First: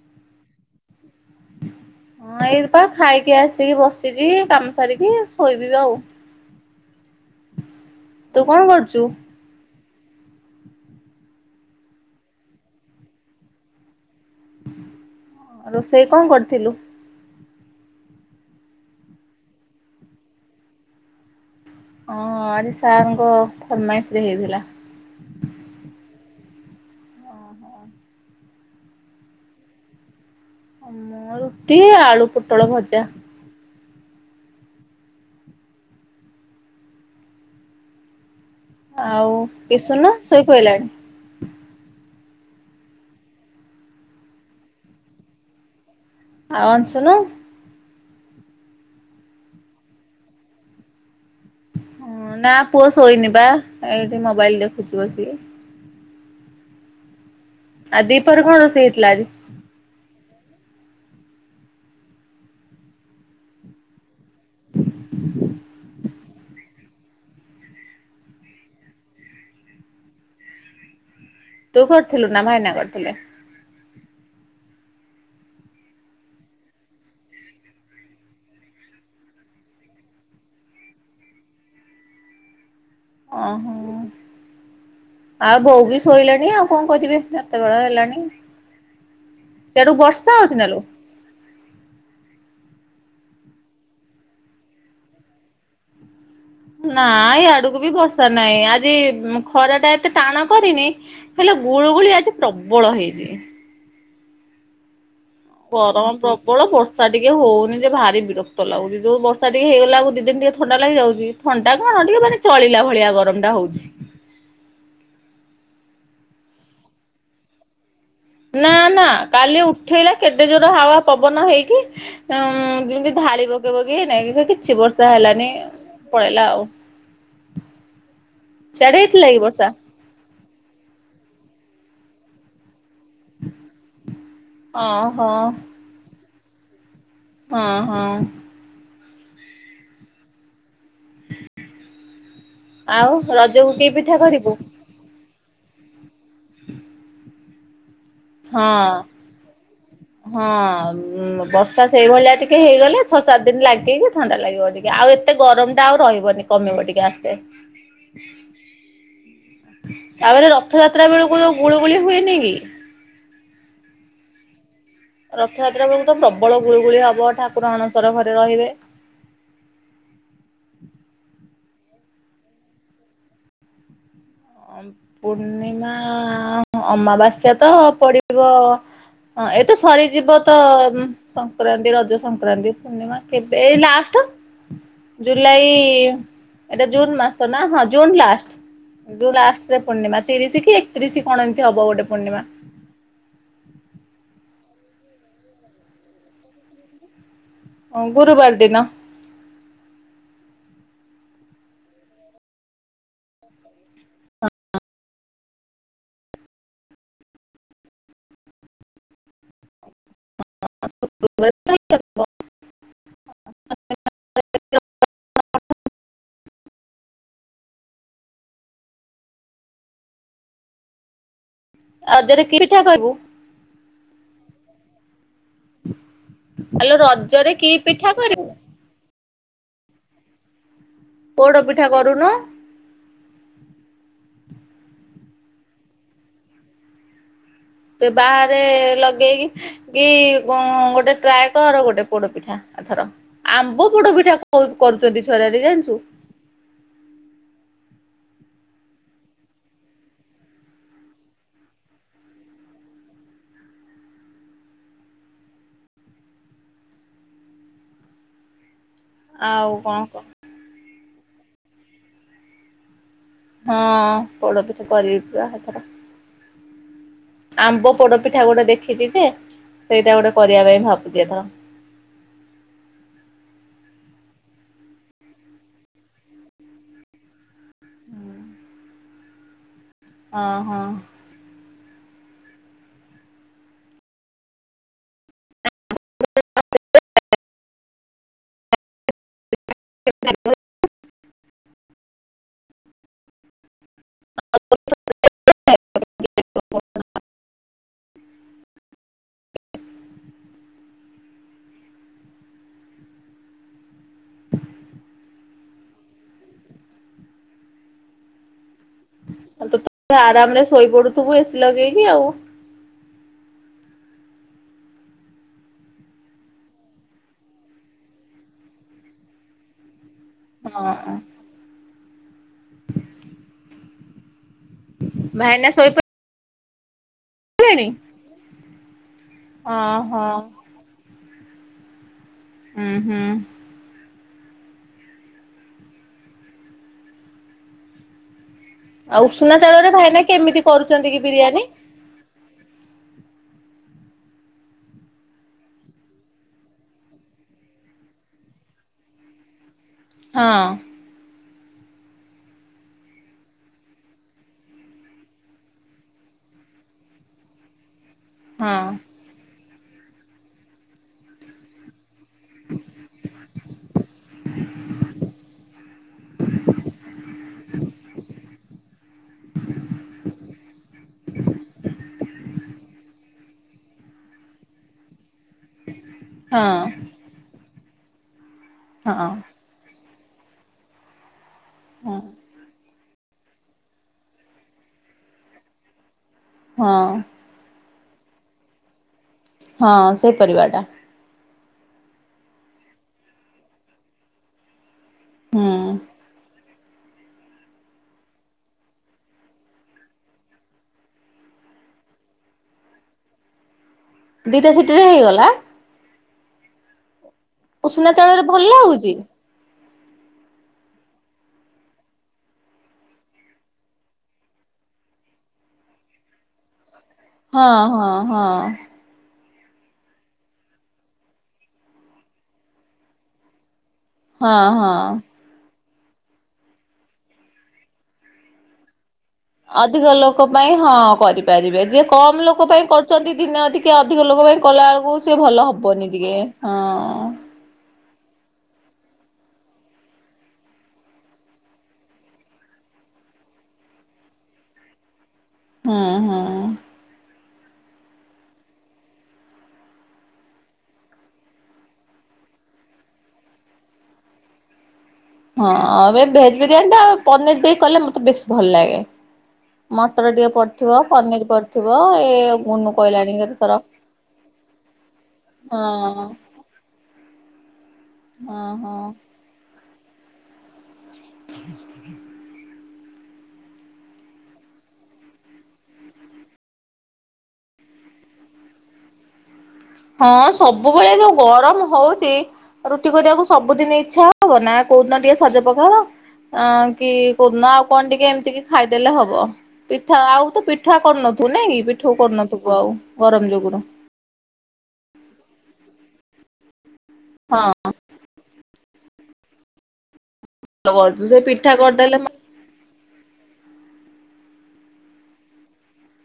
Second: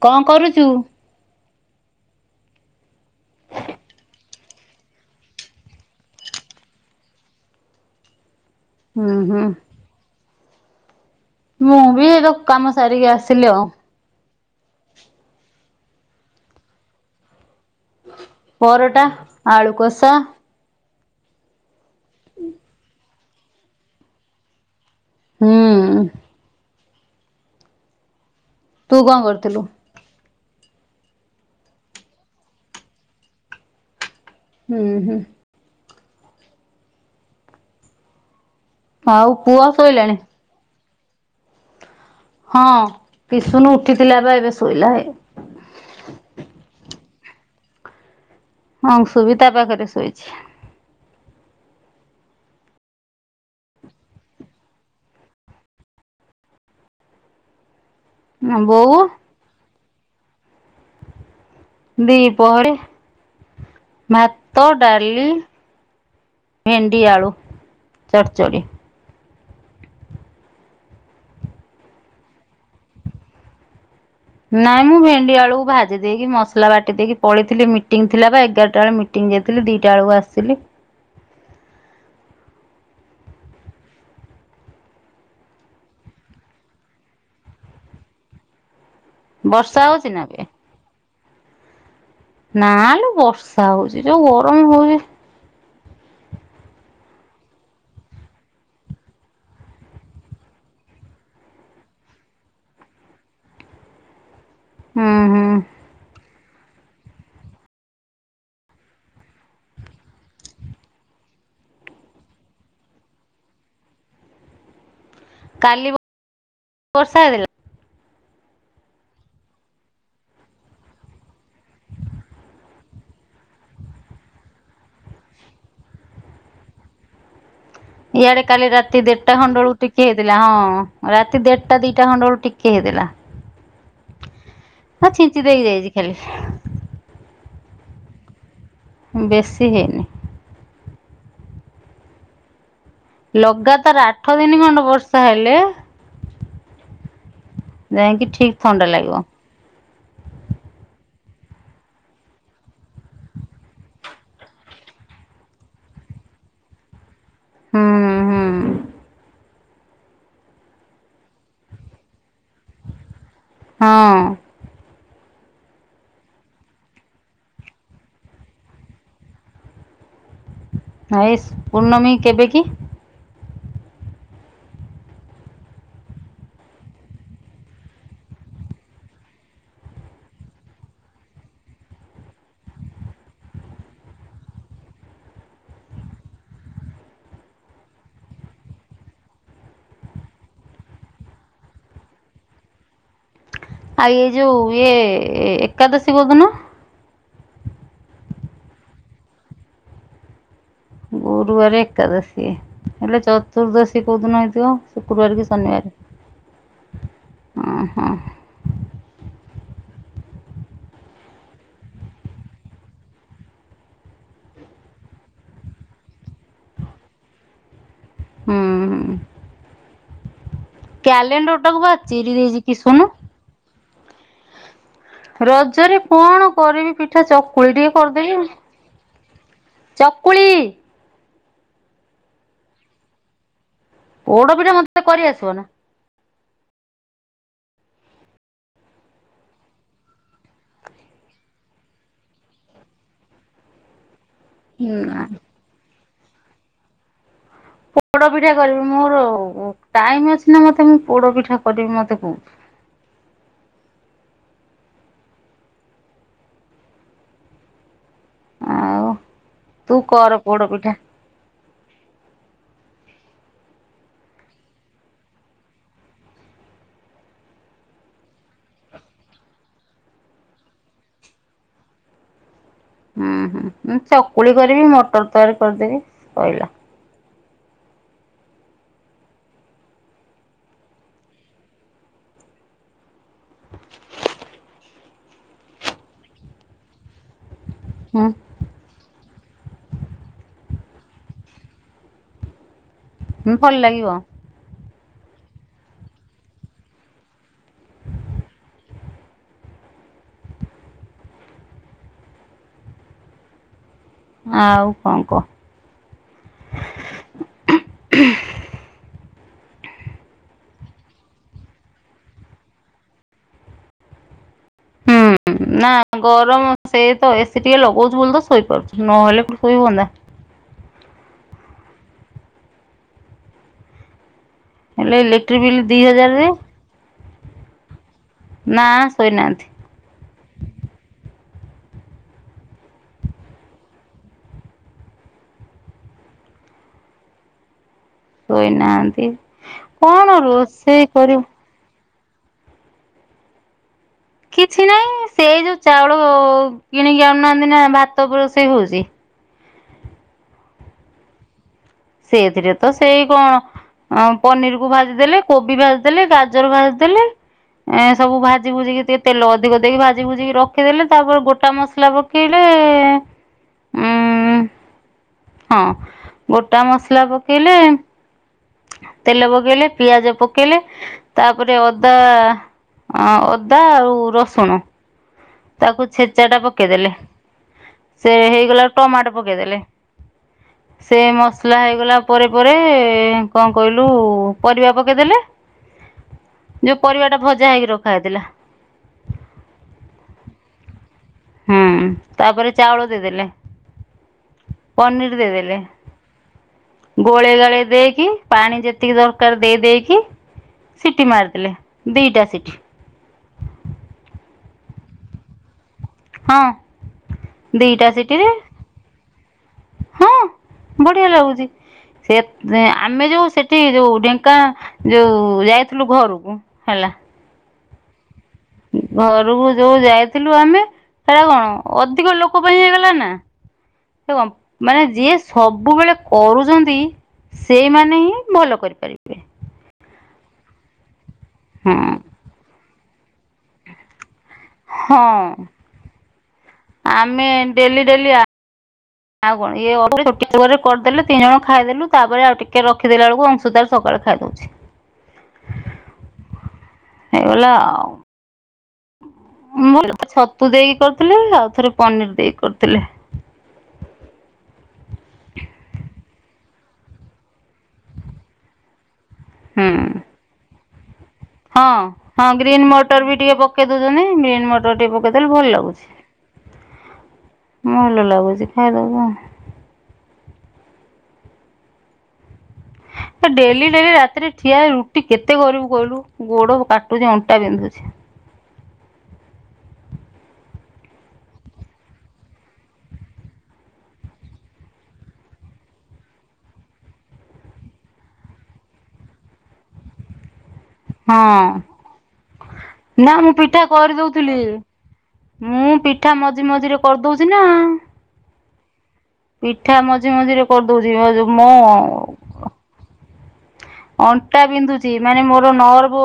ଚୁଉଁ କଁ କରୁଚୁ? ହଁ ଏଇପା ଖାଇକି ଆସିକି ବସିଛି କାମ ସାରିକି ଶୋଇବିବି ଆଉ। ତୁ କଣ କରୁଚୁ? ହୁଁ ହୁଁ ମୁଁ ବି ଏଇ ଦୋକାନ କାମ ସାରିକି ଆସିଲି ଆଉ। ରୋଷେଇ କଣ କରିଥିଲୁ? ପରଟା, ଆଳୁକୋଷା। ଓଁ ଆଜି ସାର୍ ଙ୍କ ଫର୍ ମାଲିଶ୍ ରେ ହେଇଥିଲା। ହୁଁ -ଉଁ -ଉଁ। [inaudible] ତୁ କଁ କରିଥିଲୁ? ମୁଁ ରୁଟି ଆଳୁ ପୋଟଳ ଭଜା। ହୁଁ -ହୁଁ। ଆଉ ପୁଅ କିସନ ଶୋଇଲାଣି? ଶୋଇପଡିଲାଣି। ହଁ ପିସୁନୁ ଉଠିଥିଲା ବା ଏବେ ଶୋଇଲା ହେ ଆଉ ଅଶୁନୁ। ଅଂଶୁ ବି ତା ପାଖରେ ଶୋଇଛି। ହଁ ନା ପୁଅ ଶୋଇନି ବା ଏଇଠି ମୋବାଇଲ୍ ଦେଖୁଛି ବସିକି। ଆଉ ଦିପରେ କଣ ସେ ବୋଉ ହେଇଥିଲା ଆଜି? ଦିପହରେ ଭାତ, ଡାଲି। ଭେଣ୍ଡି, ଆଳୁ ଚଡ଼୍ ଚଡି। ତୁ କରିଥିଲୁ ନା ଭାଇନା କରିଥିଲେ। ନାଇଁ ମୁଁ ଭେଣ୍ଡି ଆଳୁ ଭାଜି ଦେଇକି ମସଲା ବାଟି ଦେଇକି ପଳେଇଥିଲି ମିଟିଂ ଥିଲା ବା ଏଗାରଟା ବେଳେ ମି ଟିଂଗ୍ ଯାଇଥିଲି ଦିଟା ବେଳକୁ ଆସିଲି। ଅଁ-ହୁଁ। ଆଉ ବୋଉ ବି ଶୋଇଲାଣି ଆଉ କଣ କରିବେ, ଏତେବେଳ ହେଲାଣି। ବର୍ଷା ସିଆଡୁ ହଉଛି ବର୍ଷା ଏବେ? ହୋଉଛି ନା ଲୋ। ନା ଲୋ ବର୍ଷା ହୋଉଚି ଯୋଉ ଗରମ୍ ହୋଉଚି। ନା ଇଆଡକୁ ବି ବର୍ଷା ନାହିଁ, ଆଜି ଖରା ଟା ଏତେ ଟାଣ କରିନି। ହେଲେ ଗୁଳୁଗୁଳି ଆଜି ପ୍ରବଳ ହେଇଛି। ହୁଁ ହୁଁ ଗରମ ପ୍ରବ ପ୍ରବଳ ବର୍ଷା ଟିକେ ହୋଉନି ଯେ ଭାରି ବିରକ୍ତ ଲାଗୁଛି, ଯୋଉ ବର୍ଷା ଟିକେ ହେଇଗଲା ଆକୁ ଦି ଦିନ ଟିକେ ଥଣ୍ଡା ଲାଗିଯାଉଛି। ଥଣ୍ଡା କଣ ଟିକେ ମାନେ ଚଳିଲା ଭଳିଆ ଗରମ୍ ଟା ହଉଛି। କାଲି ବର୍ଷା ହେଇଥିଲା? ନା ନା କାଲି ଉଠେଇଲା କେତେ ଜୋର ହାୱା ପବନ ଦେଇକି। ଉଁ ଯେମିତି ଢାଳି ବଗେଇ ବଗେଇ ହେ ନାଇ କିଛି ବର୍ଷା ହେଲାନି। ପଳେଇଲା ଆଉ। ଇଆଡେ କାଲି ସିଆଡେ ରାତି ହେଇଥିଲା ଦିଟା କି ଖଣ୍ଡ ବର୍ଷା ବେଳକୁ ଟି ଟିକେ ହେଇଥିଲା ହଁ ରାତି ଦେ। ଢଟା ଦିଟା ଖଣ୍ଡ ବେଳୁ ଟିକେ ହେଇଥିଲା। ହ ଓହୋ ଛିଞ୍ଚି ଦେଇକି ଯାଇଛି ଖାଲି। ହଁ- ହଁ। ବେଶୀ ହେଇନି। ଆଉ ରଜକୁ କି ଲଗାତାର୍ ପିଠା ଆଠ କରିବୁ? ଦିନ ଖଣ୍ଡେ ବର୍ଷା ହେଲେ। [inaudible] ନାଇଁ କି ହଁ ହଁ। ଉଁ ବର୍ଷା ସେଇଭଳିଆ ଟିକେ ହେଇଗଲେ ଛଅ ସାତ ଦିନ ଲାଗିକି ଥଣ୍ଡା ଲାଗିବ ଟିକେ ଆଉ ଏତେ ଗରମ ଟା ଆଉ ରହିବନି। କମିବ ଟିକେ ଆସ୍ତେ। ହୁଁ ହୁଁ ତାପରେ ରଥଯାତ୍ରା ବେଳକୁ ଯୋ ଗୁଳୁଗୁଳି ହୁଏନି କି। ହଁ। ରଥଯାତ୍ରା ବେଳକୁ ତ ପ୍ରବଳ ଗୁଳୁଗୁଳି ହବ ଠାକୁର ଅଣଶର ଘରେ ରହିବେ। ହାଏସ୍ ପୂର୍ଣ୍ଣମୀ କେବେ କି? ପୂର୍ଣ୍ଣିମା ଅ ଅମାବାସ୍ୟା ତ ପଡି଼ବ ହଁ ଏତ ସରିଯିବ ତ ସଂକ୍ରାନ୍ତି ରଜ ସଂକ୍ରାନ୍ତି ତ। ପୂର୍ଣିମା କେବେ ଏ ଲାଷ୍ଟ। ଜୁଲାଇ ଏଟା ଜୁନ୍ ମାସ ନାଁ ହଁ ଜୁନ୍ ଲାଷ୍ଟ। ଜୁନ ଲାଷ୍ଟରେ ପୂର୍ଣ୍ଣିମା ତିରିଶ କି ଏକତିରିଶ କଣ ଏମତି ହବ ଗୋଟେ ପୂର୍ଣ୍ଣିମା। ଆଉ ଏ ଯୋ ଇଏ ଏ ଏକାଦଶୀ କୋଉଦିନ? ହଁ ଗୁରୁବାର ଦିନ। ଗୁରୁବାରେ ଏକାଦଶୀ ହେଲେ ଚ ଚତୁର୍ଦ୍ଦଶୀ କଉଁଦିନ ହେଇଥିବ ଶୁକ୍ରବାର କି ଶନିବାର ହଁ ହଁ। [unintelligible] ହୁଁ। କ୍ୟାଲେଣ୍ଡରଟାକୁ ବା ଚିରି ରଜରେ କି ଦେଇଚି ପିଠା କରିବୁ? କିଶିନୁ। ରଜରେ କଣ ଆଲୋ କରିବି ପିଠା ରଜରେ କି ଚକୁଳି ଟିକେ ପିଠା କରିଦେବି କରିବୁ ଆଉ। ଚକୁଳି। ପୋଡ଼ ପିଠା କରୁନୁ। ପୋଡ଼ ପିଠା ମତେ କରି ଆସିବ ନା ସେ ବାହାରେ ଲଗେଇକି କି କଣଗୋଟେ ଟ୍ରାଏ କର ଗୋଟେ ପୋଡ଼ପିଠା ଏଥର ଆମ୍ବ ପୋଡପିଠା କର। ବହୁତ ନା କରୁଚନ୍ତି ଛୁଆମାନେ ଜାଣଚୁ। ପୋଡ଼ ପିଠା କରିବି ମୋର ଟାଇମ ଅଛି ନା ମତେ ମୁଁ ପୋଡ଼ ପିଠା କରିବି ମତେ କହୁଛୁ। ଆଉ ଆଉ କଣ ତୁ କହ କର ପୋଡ଼ ପିଠା। ହଁ ପୋଡ଼ପିଠା କରିବି ପା ଏଥର। ଆମ୍ବ ପୋଡ଼ପିଠା ଗୋଟେ ଦେଖିଚି ଯେ ସେଇଟା ଗୋଟେ କରିବା ପାଇଁ ଭାବୁଚି ଏଥର। ହୁଁ ହୁଁ ମୁ ଚକୁଳି କରିବି ମଟର ତରକାରି କରିଦେବି ସଇଲା। ଅହଁ। ହୁଁ। [unintelligible] ହୁଁ ଭଲ ଲାଗିବ। [unintelligible] ଆଉ କଁ କଅ? ତୁ ଆରାମ ରେ ଶୋଇପଡୁଥିବୁ ଏସି ଲଗେଇକି ଆଉ। ହୁଁ ହୁଁ ନାଁ ଗରମ ସେ ତ ଏସି ଟିକେ ଲଗଉଚୁ ବୋଲି ତ ଶୋଇପାରୁଚି ନହେଲେ କୋଉଠି ଶୋଇ ହୁଅନ୍ତା। ହଁ। ହେଲେ ଇଲେକ୍ଟ୍ରି ବିଲ୍ ଦିଇ ହଜାରେ। ଟିଆଣି ଶୋଇନାହାନ୍ତି ଓ ହ। ହୁଁ ହୁଁ। ତୁ ଏଇନା ଆଉ ଉଷୁନା ଚାଉଳରେ ଭାଇନା କେମିତି କରୁଛନ୍ତି କି କରିବୁ ବିରିୟାନୀ? କିଛି ନାହିଁ ସେଇ ଯୋଉ ଚାଉଳ କିଣିକି ଆଣୁନାହାନ୍ତି ନା ଭାତ ରୋଷେଇ ହଉଛି। ହଁ। ସେଇଥିରେ ତ ସେଇ କଣ ଆ, ପନିର କୁ ଭାଜିଦେଲେ, କୋବି ଭାଜିଦେଲେ, ଗାଜର ଭାଜିଦେଲେ। ଏଁ ସବୁ ହଁ ଭାଜି ଭୁଜିିକି ତେ ତେଲ ଅଧିକ ଦେଇକି ଭାଜି ଭୁଜିିକି ରଖିଦେଲେ ତାପରେ ଗୋଟା ମସଲା ପକେଇଲେ। ଉଁ [inaudible] ହଁ। ଟା ମସଲା ପକାଇଲେ ତେଲ ପକେଇଲେ ପିଆଜ ପକେଇଲେ ତାପରେ ଅଦା ଆ, ଅଦା ଆଉ ରସୁଣ ତାକୁ ଛେଚା ଟା ହଁ ପକେଇଦେଲେ ସେ ହେଇଗଲା ହଁ ଟମାଟୋ ପକେଇଦେଲେ। [unintelligible] ସେ ମସଲା ହେଇଗଲା ହଁ। ପରେ ପରେ କଣ କହିଲୁ ପରିବା ପକେଇଦେଲେ। [unintelligible] ଯୋଉ ପରିବା ଟା ଭଜା ହେଇକି ରଖା ହେଇଥିଲା। ହଁ ସେଇ ପରିବାଟା। ହଁ ତାପରେ ଚାଉଳ ଦେଇଦେଲେ ପନିର୍ ହୁଁ ଦେଇଦେଲେ। ଗୋଳେଇ ଗାଳି ଦେଇକି ପାଣି ଯେତିକି ଦରକାର ଦେଇ ଦେଇକି ସିଟି ମାରିଥିଲେ ଦିଇଟା ସିଟି। ଦିଟା ସିଟି ରେ ହେଇଗଲା? ହଁ ଦିଟା ସିଟିରେ। ହଁ। ବଢିଆ ଲାଗୁଚି। ସେ ଯେ ଆମେ ଯୋଉ ସେଠି ଯୋଉ ଢେଙ୍କା ଯୋଉ ଯାଇଥିଲୁ ଘରକୁ ହେଲା। ହଁ, ହଁ, ହଁ। ଘରକୁ ଯୋଉ ଯାଇଥିଲୁ ଆମେ ସେଟା କଣ ଅଧିକ ଲୋକ ପାଇଁ ହେଇଗଲା ନା? ସେ କଣ ହଁ ମାନେ ହଁ। ଯିଏ ସବୁବେଳେ କରୁଛନ୍ତି ସେଇମାନେ ହିଁ ଭଲ କରିପାରିବେ। ଅଧିକ ଲୋକ ପାଇଁ ହଁ କରିପାରିବେ। ହଁ ଯିଏ କମ ଲୋକ ପାଇଁ କରୁଚନ୍ତି ଦିନେ ଅଧିକା ଅଧିକ ଲୋକ ପାଇଁ କଲା ବେଳକୁ ସିଏ ହଁ ଭଲ ହବନି ଟିକେ ହଁ। ଆମେ ଡେଲି ଡେଲି ଆ ଆଉ କଣ ଇଏ ଅଧେ ଗୋଟେ ଥରେ କରିଦେଲେ ତିନି ଜଣ ଖାଇଦେଲୁ ତାପରେ ଆଉ ଟିକେ ରଖିଦେଲା ବେଳକୁ ଅଂଶୁ ତାର ସକାଳେ ଖାଇଦଉଛି। ହଁ, ହଁ। ହେଇଗଲା ଆଉ। ଆମର ଛତୁ ଦେଇକି କରିଥିଲେ ଆଉ ଥରେ ପନିର୍ ଦେଇକି କରିଥିଲେ। ହଁ ଆଉ ଏ ଭେଜ୍ ବିରିୟାନୀ ଟା ଆଉ ପନିର୍ ଦେଇ କଲେ ମୋତେ ବେଶ ଭଲ ଲାଗେ। ହୁଁ। ମଟର ଟିକେ ପଡିଥିବ ପନିରି କରିଥିବ ହଁ ଏ ହଁ ଗ୍ରୀନ୍ ଗୁନୁ ମଟର ବି କହିଲାଣି ଟିକେ କେତେଥର ପକେଇ ଦଉଛନ୍ତି ଗ୍ରୀନ୍ ମଟର ଟିକେ ପକେଇଦେଲେ ଭଲ ହଁ। ମଲ ଲାଗୁଛି ହଁ ହଁ। ଖାଇଦବୁ କଣ? [inaudible] ଏ ଡେଲି ଡେଲି ରାତିରେ ଠିଆ ହେଇ ରୁଟି କେତେ କରିବୁ କହିଲୁ ଗୋଡ କାଟୁଚି ଅଣ୍ଟା ବିନ୍ଧୁଛି। ହଁ ସବୁବେଳେ ଯୋଉ ଗରମ ହଉଚି। ରୁଟି କରିବାକୁ ସବୁଦିନ ଇଚ୍ଛା ହବ ନା କୋଉଦିନ ଟିକେ ସଜପଖାଳ। ଅ କି କଉଦନ ଆଉ କଣ ଟିକେ ଏମିତି କି ଖାଇଦେଲେ ହବ ପିଠା ଆଉ ତ ପି ପିଠା କରନଥୁ ନାଇଁ ହଁ କି ପିଠଉ କରୁନଥିବୁ ଆଉ ନା ମୁଁ ଗରମ ପିଠା ଯୋଗୁରୁ? କରିଦଉଥିଲି। ମୁଁ ପିଠା ମଝି ମଝିରେ କରିଦଉଛି ନା ହଁ। ପିଠା ମଝି ମଝିରେ ଭଲ କରି ଦଉଛି କରୁଛୁ ସେ ଭାଉଜ ମ ପିଠା କରିଦେଲେ ଅଣ୍ଟା ବିନ୍ଧୁଛି ମାନେ ମୋର ନର୍ଭ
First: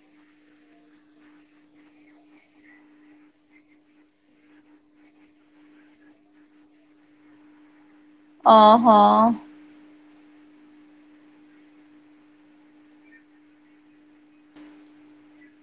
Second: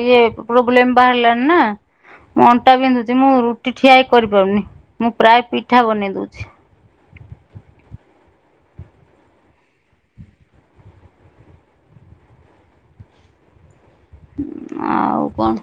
ଇଏ ପ୍ରୋବ୍ଲେମ ବାହାରିଲାନା। ମୁଁ ଅଣ୍ଟା ବିନ୍ଧୁଛି ମୁଁ ରୁଟି ଠିଆ ହେଇ କରିପାରୁନି ମୁଁ ପ୍ରାୟ ପିଠା ବନେଇ ଦଉଛି। ଅ ହ। ଆଉ କଣ?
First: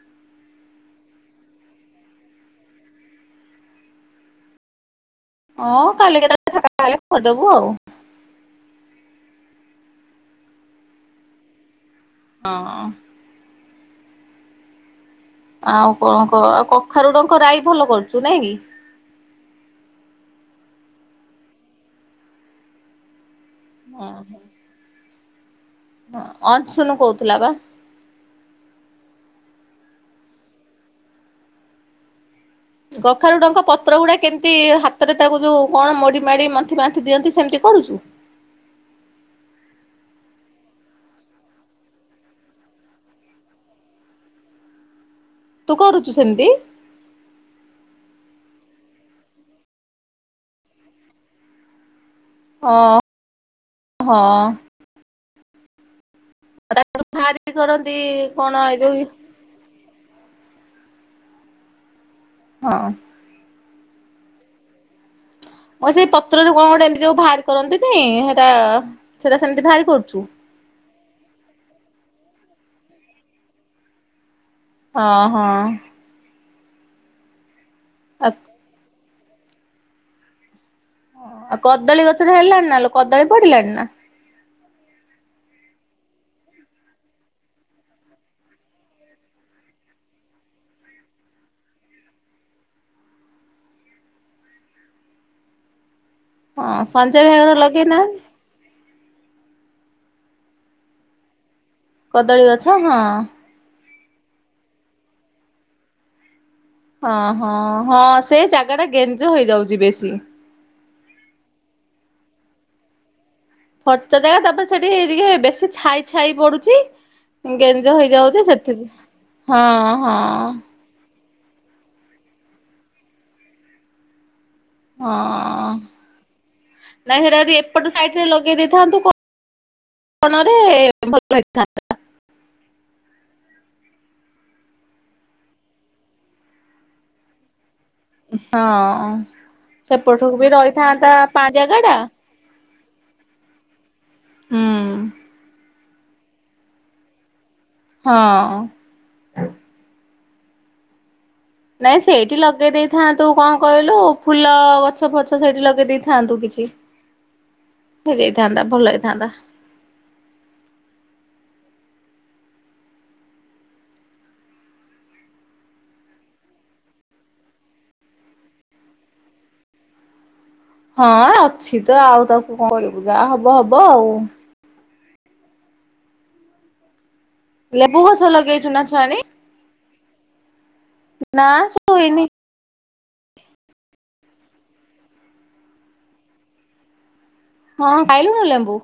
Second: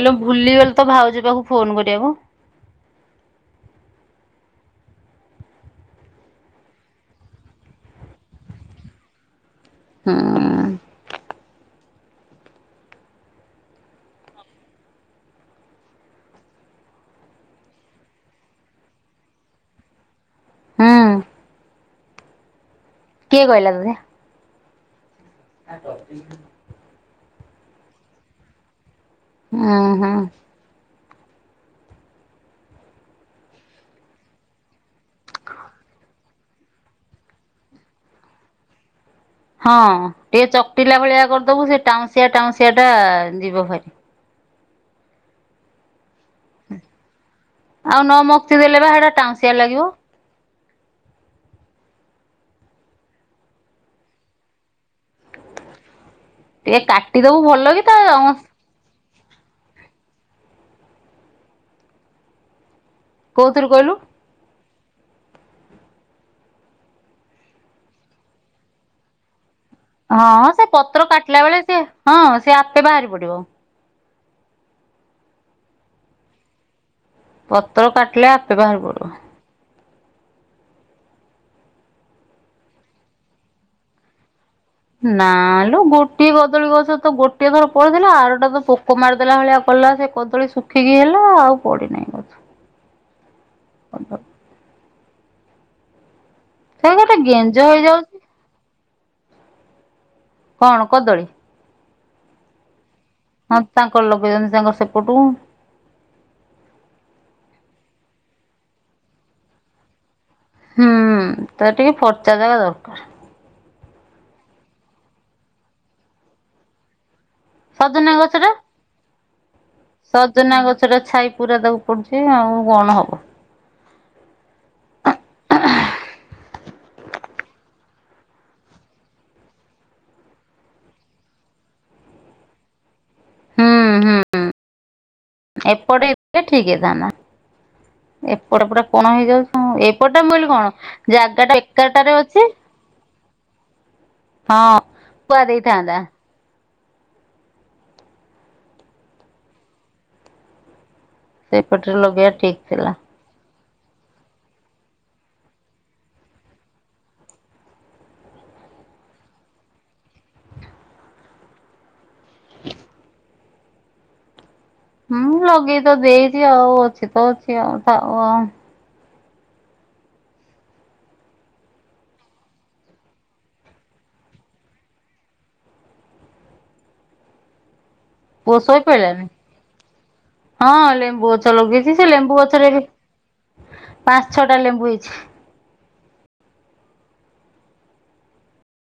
ହେଲୋ ଭୁଲିଗଲି ତ ଭାଉଜ ପାଖକୁ ଫୋନ କରିବାକୁ। ହଁ କାଲି କେତେ ବେଳେ ଫାଙ୍କା ହେଲେ କରଦବୁ ଆଉ। ହୁଁ। ହଁ। ଆଉ କଣ କ ଆଉ କଖାରୁଡଙ୍କ ରାଈ ଭଲ କରୁଛୁ ନାଇଁ କି। ହୁଁ। କିଏ କହିଲା ତତେ? ଅ ହଁ। ହ ଅଂସୁନ କହୁଥିଲା ବା। ଉଁ ହୁଁ। ଗଖାରୁଡଙ୍କ ପତ୍ର ଗୁଡା କେମିତି ହାତରେ ତାକୁ ଯୋଉ କଣ ମୋଡି ମାଡି ମନ୍ନ୍ତି ମାନ୍ତି ଦିଅନ୍ତି ସେମିତି କରୁଛୁ। ହଁ ଟିକେ ଚକଟିଲା ଭଳିଆ କରିଦବୁ ସେ ଟାଉଁସିଆ ଟାଉଁସିଆ ଟା ଯିବ ଭରି। ତୁ କରୁଚୁ ସେମିତି। ଆଉ ନମକ୍ତି ଦେଲେ ବା ସେଟା ଟାଁସିଆ ଲାଗିବ। ଓ ହଁ। ଟିକେ ଆଉ ତା କାଟିଦବୁ ବାହାରି ଭଲ କି କରନ୍ତି ତା କଣ ଏଇ ଯୋଉ ହଁ। କୋଉଥିରୁ କହିଲୁ। ଅ ସେଇ ପତ୍ରରୁ କଣ ଗୋଟେ ଏମିତି ଯୋଉ ବାହାରି କରନ୍ତିନି ସେଟା ସେଟା ସେମିତି ଭାରି ହଁ ସେ ପତ୍ର କାଟିଲା ବେଳେ ସେ ହଁ ସେ ଆପେ ବାହାରି ପଡିବ। ଅ ହଁ। ପତ୍ର ଆଉ କାଟିଲେ ଆପେ ବାହାର ପଡିବ। ଆଉ କଦଳୀ ଗଛରେ ହେଲଲାଣି ନା ଲୋ କଦଳୀ ପଢିଲାଣି ନା। ନା ଲୋ ଗୋଟିଏ କଦଳୀ ଗଛ ତ ଗୋଟିଏ ଥର ପଇଥିଲା ଆରଟା ତ ପୋକ ମାରିଦେଲା ଭଳିଆ କଲା ସେ କ ଦଳି ଶୁଖିକି ହେଲା ଆଉ ପଡ଼ିନାହିଁ। ହ କନ [unintelligible] ହଁ ସେ ଗୋଟେ ସଞ୍ଜୟ ବେହେରାର ଗେଞ୍ଜ ହେଇଯାଉଛି ଲଗେଇନାନ୍ତି। କଣ କଦଳୀ? କଦଳୀ ଗଛ ହଁ। ହଁ ତାଙ୍କର ଲଗେଇଛନ୍ତି ତାଙ୍କର ସେପଟୁ। ହଁ ହଁ ହଁ ସେ ଜାଗା ଟା ଗେଞ୍ଜ ହେଇଯାଉଛି ବେଶୀ। ହୁଁ ତାର ଟିକେ ଫର୍ଚା ଜାଗା ଦରକର। ଫର୍ଚା ଜାଗ ତାପରେ ସେଠି ଟିକେ ବେଶୀ ଛାଇ ଛାଇ ପଡୁଛି। ଗେଞ୍ଜ ସଜନା ଗଛ ହେଇଯାଉଛି ଟା ସେଥିରେ ହଁ ହଁ। ସେଟା ଛାଇ ପୁରା ତାକୁ ପଡୁଛି ଆଉ କଣ ହବ। ହଁ ନାଇ ହେରାଦି ଏପଟ ସାଇଟରେ ଲଗେଇ ଦେଇଥାନ୍ତୁ କଣ କଣରେ ଭଲ ଲଗିଥାନ୍ତା। ହୁଁ ହୁଁ ଏପଟେ ହେଇଥିଲେ ଠିକ୍ ହେଇଥାନ୍ତା। ହ ଏପଟ ପୁରା କଣ ହଁ ହେଇଯାଉଛି ଏପଟଟା ମୁଁ ସେପଟକୁ କହିଲି ବି କଣ ରହିଥାନ୍ତା ପାଞ୍ଚ ଜାଗା ଟା ଏକାଟାରେ ଅଛି ହଁ ହୁଁ ପୁଆ ଦେଇଥାନ୍ତା। ହଁ। ସେପଟରେ ନାଇଁ ଲଗେଇବା ସେଇଠି ଠିକ ଲଗେଇ ଥିଲା। ଦେଇଥାନ୍ତ ତୁ କଣ କହିଲୁ ଫୁଲ ଗଛ ଫଛ ସେଇଠି ଲଗେଇ ଦେଇେଇଥାନ୍ତୁ କିଛି। ଭୋଗଇଥାନ୍ତା ଭଲ ହେଇଥାନ୍ତା। [inaudible] ହୁଁ ଲଗେଇ ତ ଦେଇଛି ଆଉ ଅଛି ତ ଅଛି ଆଉ ଥାଉ ଆଉ। ହଁ ଅଛି ତ ଆଉ ତାକୁ କଣ କରିବାକୁ ଯା ହବ ହବ ଆଉ। ଲେମ୍ବୁ ଗଛ ପୁଅ ଲଗେଇଛୁ ଶୋଇ ନା ଛୁଆଣି? ପଇଲାନି ହଁ ଲେମ୍ବୁ ନା ଗଛ ଲଗେଇଛି ସେ ଶୋଇନି ଲେମ୍ବୁ ଗ ତରେବି ପାଞ୍ଚ ଛଅଟା ଲେମ୍ବୁ ହେଇଛି। ହଁ ଖାଇଲୁୁ ଲେମ୍ବୁ?